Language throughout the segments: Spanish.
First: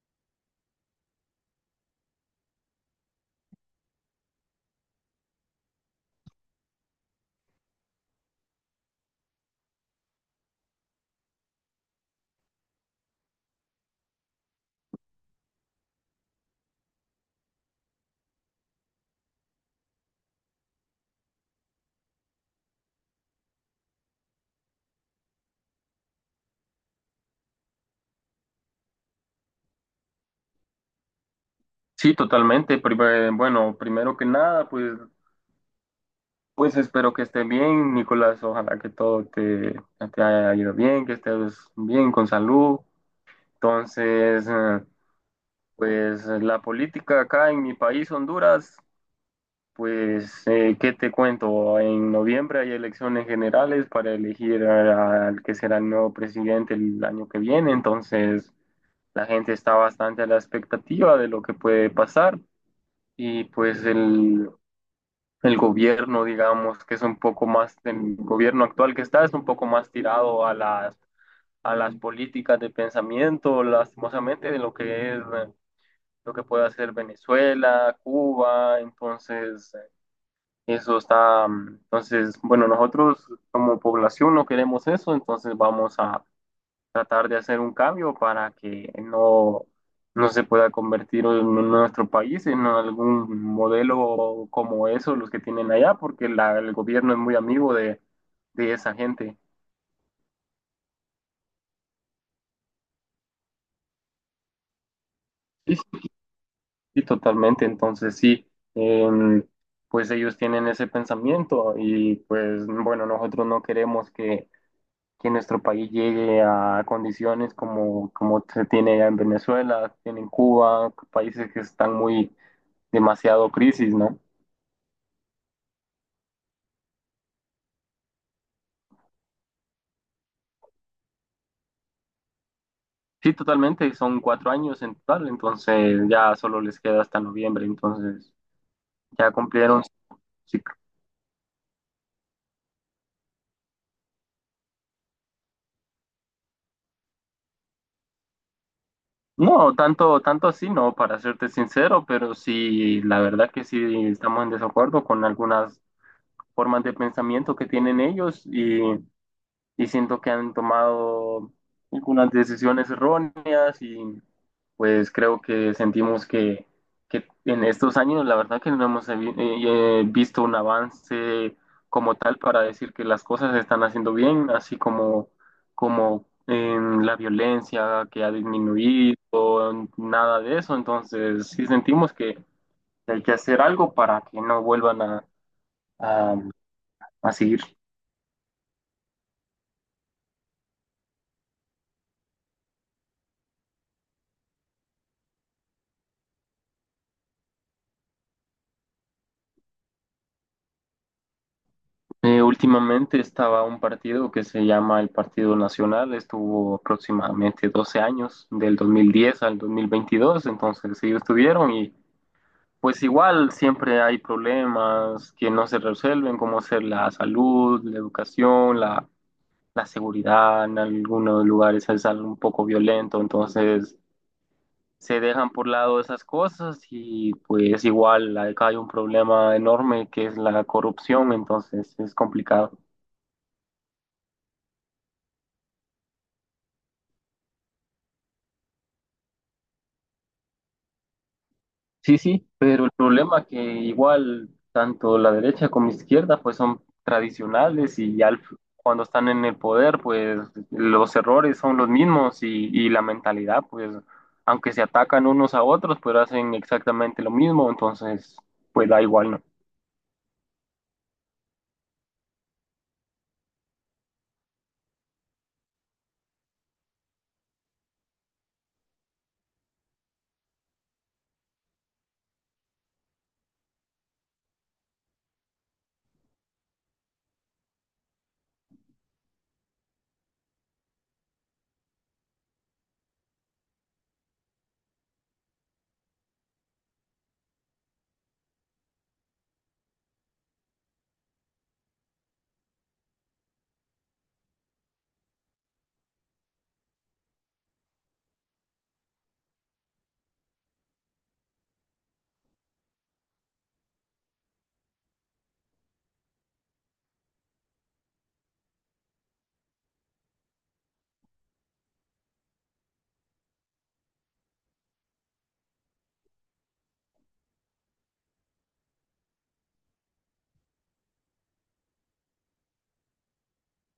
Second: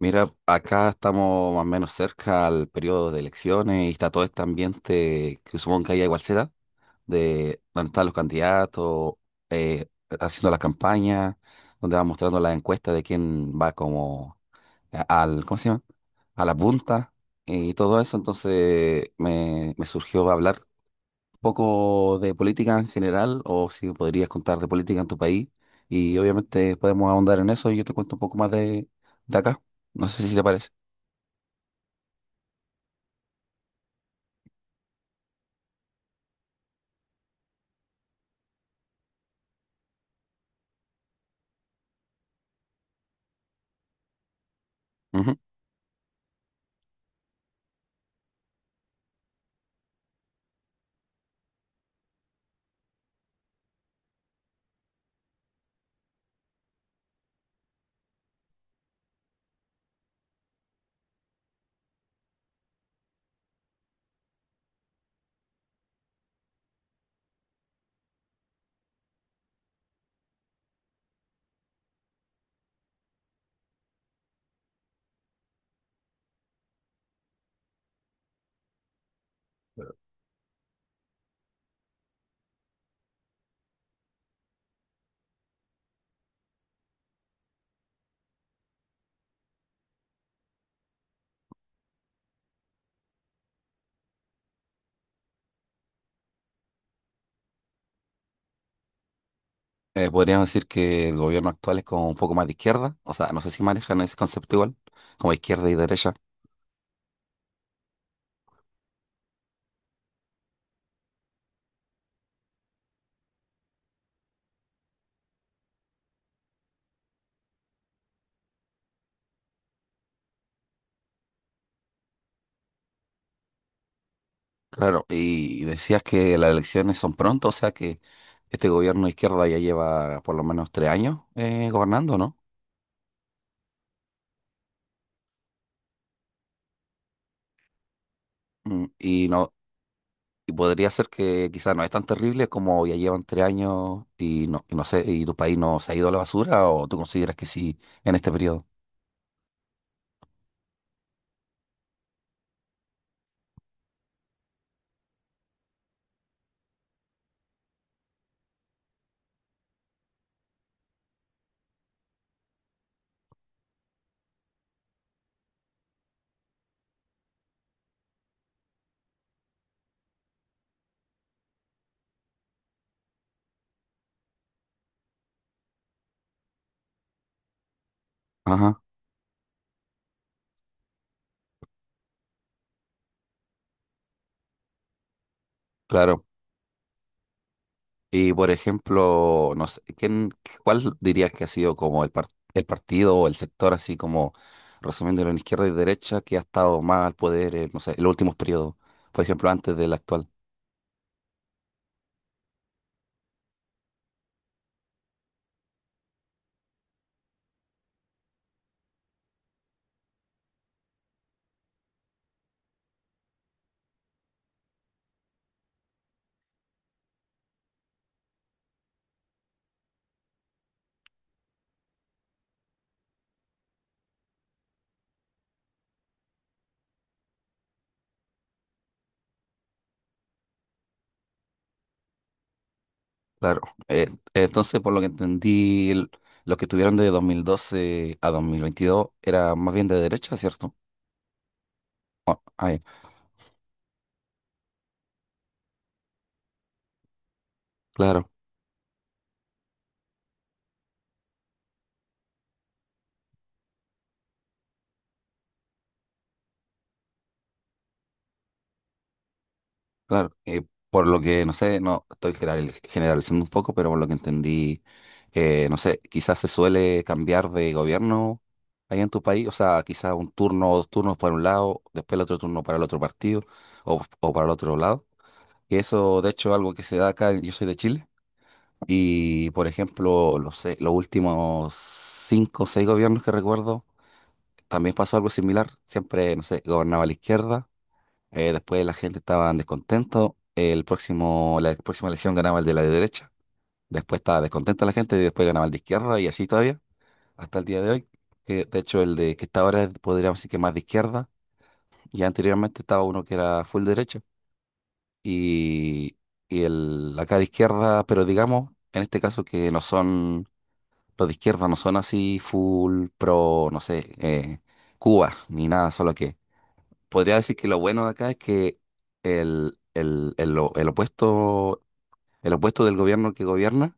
Mira, acá estamos más o menos cerca al periodo de elecciones y está todo este ambiente que supongo que hay igual será, de donde están los candidatos, eh, haciendo la campaña, donde van mostrando las encuestas de quién va como al, ¿cómo se llama? A la punta y todo eso. Entonces me surgió hablar un poco de política en general o si podrías contar de política en tu país y obviamente podemos ahondar en eso y yo te cuento un poco más de acá. No sé si te parece. Sí, totalmente. Primero que nada, pues espero que estés bien, Nicolás. Ojalá que todo te haya ido bien, que estés bien con salud. Entonces, Ujú. pues la política acá en mi país, Honduras, pues, ¿qué te cuento? En noviembre hay elecciones generales para elegir al que será el nuevo presidente el año que viene. Entonces, la gente está bastante a la expectativa de lo que puede pasar. Y pues el... el gobierno, digamos, que es un poco más, el gobierno actual que está es un poco más tirado a a las políticas de pensamiento, lastimosamente, de lo que es, lo que puede hacer Venezuela, Cuba. Eso está, entonces, bueno, nosotros como población no queremos eso, entonces vamos a tratar de hacer un cambio para que no se pueda convertir en nuestro país en algún modelo como eso, los que tienen allá, porque el gobierno es muy amigo de esa gente. Podríamos decir que el gobierno actual es como un poco más de izquierda, o sea, no sé si manejan ese concepto igual, como izquierda y Sí, sí, derecha. sí, totalmente. Entonces, sí, em, pues ellos tienen ese pensamiento y pues bueno, nosotros no queremos que nuestro país llegue a condiciones como, como se tiene allá en Venezuela, tiene en Cuba, países que están muy demasiado crisis, ¿no? Claro, y decías que las elecciones son pronto, o sea que este gobierno de izquierda ya lleva por lo menos 3 años gobernando, ¿no? Sí, totalmente, y son 4 años en total, entonces ya solo les queda hasta noviembre. Entonces Mm. Y ya no, cumplieron su y ciclo. podría ser que quizás no es tan terrible como ya llevan 3 años y no sé, y tu país no se ha ido a la basura, o tú consideras que sí en este periodo. No, tanto, tanto así no, para serte sincero, pero sí, la verdad que sí estamos en desacuerdo con algunas formas de pensamiento que tienen y siento que han tomado algunas decisiones erróneas y pues creo que sentimos que en estos años la verdad que no hemos visto un avance como tal para decir que las cosas se están haciendo bien, así como, como en la violencia que ha Ajá, disminuido, nada de eso. Entonces sí sentimos que hay que hacer algo para que no vuelvan claro. a, a seguir. Y por ejemplo, no sé, cuál dirías que ha sido como el partido o el sector, así como resumiéndolo en izquierda y derecha, que ha estado más al poder, no sé, en los últimos periodos, por ejemplo, antes del actual? Últimamente estaba un partido que se llama el Partido Nacional, estuvo aproximadamente 12 años, del 2010 al 2022. Entonces ellos estuvieron y pues igual siempre hay problemas que no se resuelven, como ser la salud, la educación, la seguridad, en algunos lugares es algo un poco violento, entonces se dejan por lado esas cosas y pues igual acá hay un problema enorme que es la corrupción, entonces es complicado. Claro. Eh, entonces, por lo que entendí, los que estuvieron de 2012 a 2022 era más bien de derecha, ¿cierto? Sí, Ah, sí, ah, ya. pero el problema que igual tanto la derecha como izquierda pues son tradicionales y Claro. Cuando están en el poder pues los errores son los y la mentalidad pues aunque se atacan unos a otros pues hacen exactamente lo mismo, entonces pues da igual, ¿no? Claro, por lo que, no sé, no estoy generalizando un poco, pero por lo que entendí, no sé, quizás se suele cambiar de gobierno ahí en tu país, o sea, quizás un turno o dos turnos para un lado, después el otro turno para el otro partido o para el otro lado. Y eso, de hecho, es algo que se da acá, yo soy de Chile, y por ejemplo, los últimos cinco o seis gobiernos que recuerdo, también pasó algo similar, siempre, no sé, gobernaba la izquierda después la gente estaba descontento. La próxima elección ganaba el de la derecha. Después estaba descontenta la gente y después ganaba el de izquierda y así todavía hasta el día de hoy. Que de hecho el de que está ahora es, podríamos decir que más de izquierda y anteriormente estaba uno que era full derecha y, y el acá de izquierda, pero digamos en este caso que no son los de izquierda no son así full pro, no sé, Cuba ni nada, solo que podría decir que lo bueno de acá es que el, el- el o- el opuesto, el opuesto del gobierno que gobierna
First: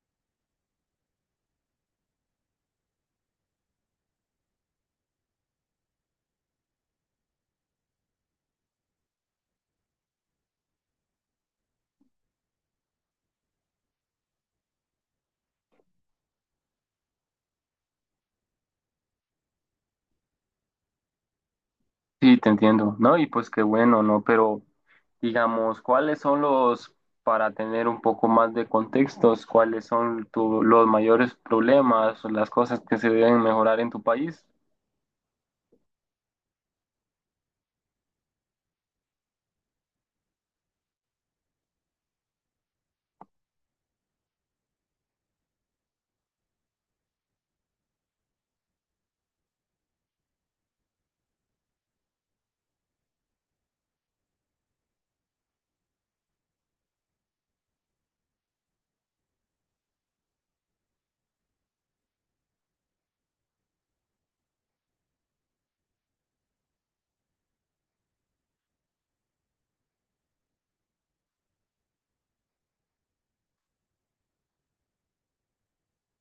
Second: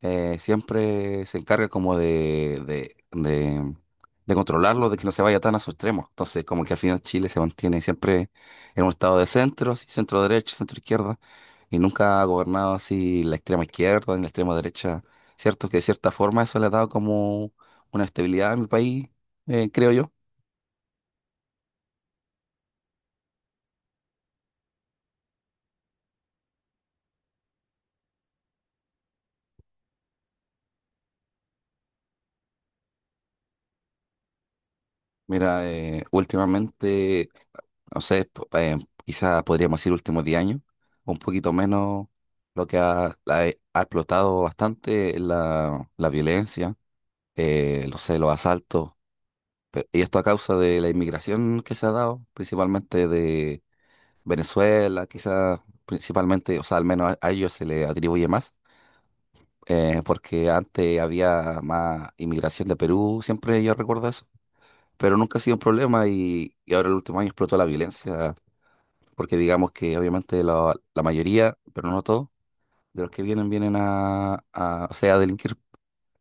siempre se encarga como de controlarlo, de que no se vaya tan a sus extremos. Entonces, como que al final Chile se mantiene siempre en un estado de centros, centro derecha, centro izquierda, y nunca ha gobernado así la extrema izquierda ni la extrema derecha. Cierto que de cierta forma eso le ha dado como una estabilidad a mi país, creo yo. Sí, te entiendo, ¿no? Y pues qué bueno, ¿no? Pero digamos, para tener un poco más de contextos, los mayores problemas o las cosas que se deben mejorar en tu país? Mira, últimamente no sé, quizás podríamos decir últimos 10 años, un poquito menos lo que ha explotado bastante es la violencia, no sé, los asaltos, y esto a causa de la inmigración que se ha dado, principalmente de Venezuela, quizás principalmente, o sea, al menos a ellos se le atribuye más, porque antes había más inmigración de Perú, siempre yo recuerdo eso. Pero nunca ha sido un problema y ahora el último año explotó la violencia porque digamos que obviamente la mayoría, pero no todos, de los que vienen o sea, a delinquir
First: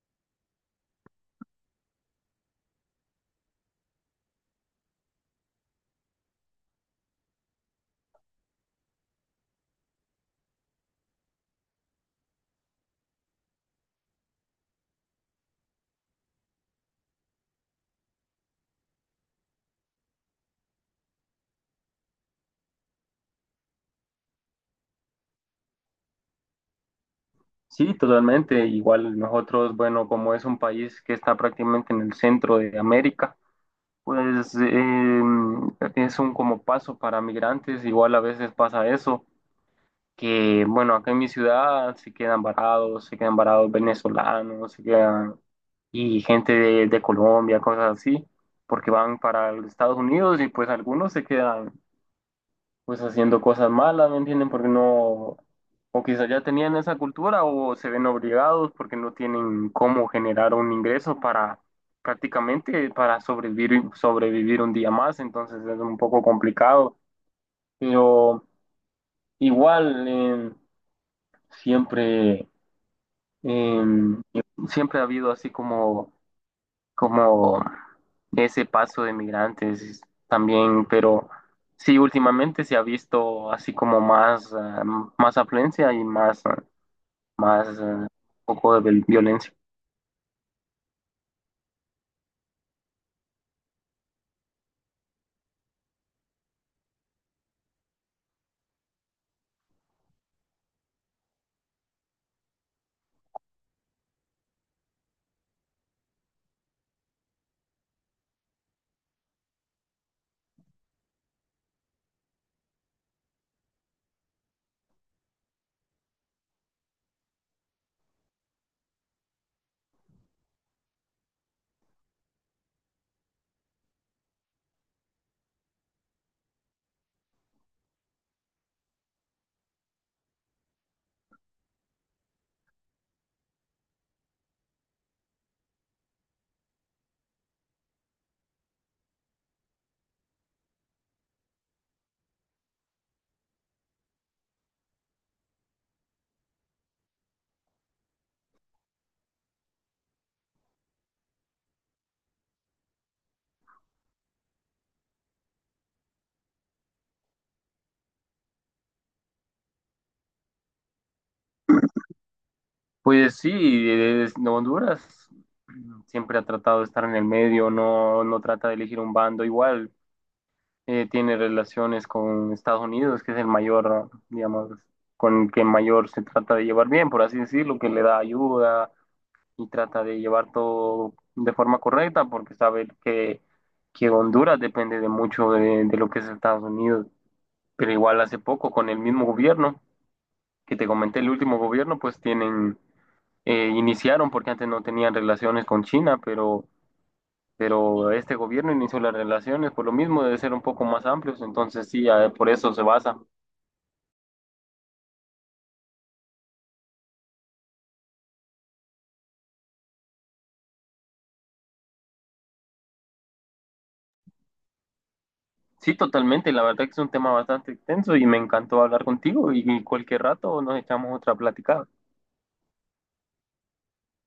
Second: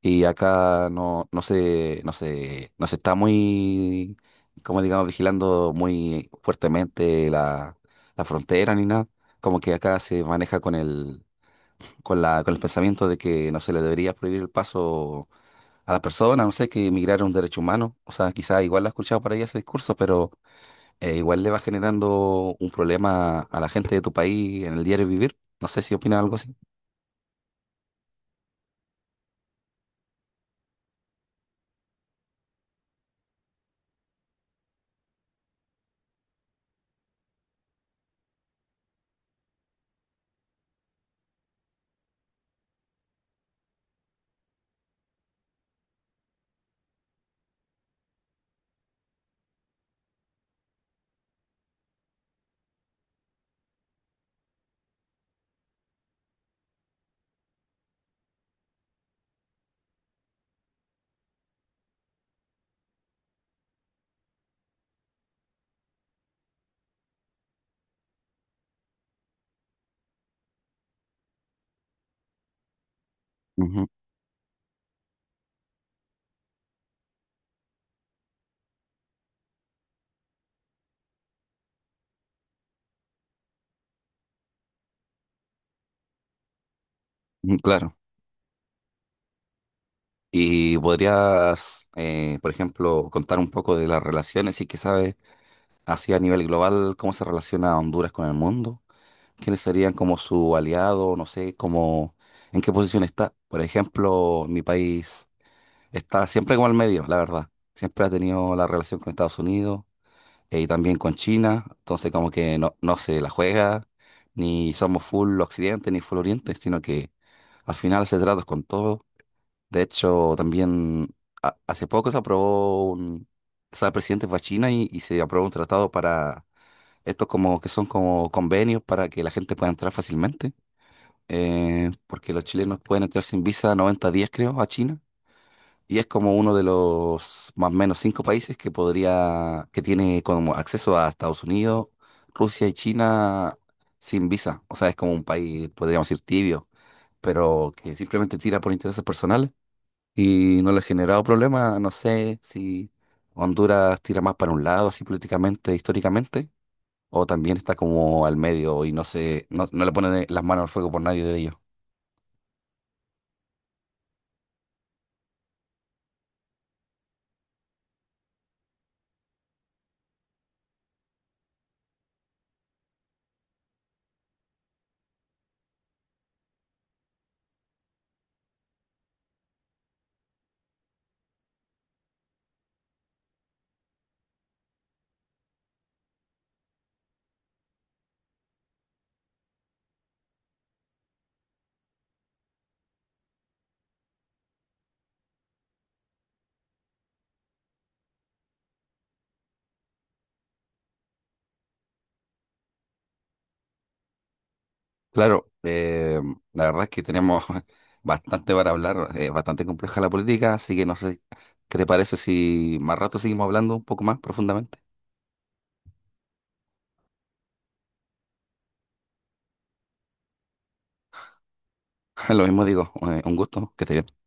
y acá no se está muy, como digamos, vigilando muy fuertemente la frontera ni nada. Como que acá se maneja con con el pensamiento de que no se le debería prohibir el paso a las personas, no sé, que emigrar es un derecho humano. O sea, quizás igual lo he escuchado por ahí ese discurso, pero igual le va generando un problema a la gente de tu país en el diario vivir. No sé si opinas algo así. Sí, totalmente. Igual nosotros, bueno, como es un país que está prácticamente en el centro de América, pues es un como paso para migrantes. Igual a veces pasa eso, que bueno, acá en mi ciudad se quedan varados venezolanos, se quedan y gente de Colombia, cosas así, porque van para los Estados Unidos y pues algunos se quedan pues haciendo cosas malas, ¿me entienden? Porque no, o quizás ya tenían esa cultura o se ven obligados porque no tienen cómo generar un ingreso para prácticamente para sobrevivir, sobrevivir un día más, entonces es un poco complicado, pero igual siempre, eh, Ujú, siempre ha habido así como como ese paso de migrantes también, pero sí, últimamente se ha visto así como más, más afluencia y más, mm, más claro. ah, poco de violencia. Y podrías, por ejemplo, contar un poco de las relaciones y que sabes, así a nivel global, cómo se relaciona Honduras con el mundo, quiénes serían como su aliado, no sé, cómo, en qué posición está. Por ejemplo, mi país está siempre como al medio, la verdad. Siempre ha tenido la relación con Estados Unidos y también con China, entonces como que no se la juega, ni somos full occidente ni full oriente, sino que al final se trata con todo. De hecho, también hace poco se aprobó o sea, el presidente fue a China y se aprobó un tratado para estos como que son como convenios para que la gente pueda entrar fácilmente, porque los chilenos pueden entrar sin visa 90 días, creo, a China. Y es como uno de los más o menos cinco países que tiene como acceso a Estados Unidos, Rusia y China sin visa. O sea, es como un país, podríamos decir, tibio, pero que simplemente tira por intereses personales y no le ha generado problema. No sé si Honduras tira más para un lado, así políticamente, históricamente, o también está como al medio y no se, no, no le ponen las manos al fuego por nadie de ellos. Pues sí, Honduras siempre ha tratado de estar en el medio, no, no trata de elegir un bando igual. Tiene relaciones con Estados Unidos, que es el mayor, digamos, con el que mayor se trata de llevar bien, por así decirlo, que le da ayuda y trata de llevar todo de forma correcta porque sabe que Honduras depende de mucho de lo que es Estados Unidos. Pero igual hace poco con el mismo gobierno que te comenté, el último gobierno, pues tienen, iniciaron porque antes no tenían relaciones con China, pero este gobierno inició las relaciones por lo mismo de ser un poco más amplios, entonces sí, por eso se basa. Claro, la verdad es que tenemos bastante para hablar, es bastante compleja la política, así que no sé qué te parece si más rato seguimos hablando un poco más profundamente. Sí, totalmente, la verdad que es un tema bastante extenso y me encantó hablar contigo y cualquier rato nos echamos otra platicada. Lo mismo digo, un gusto, que estés bien.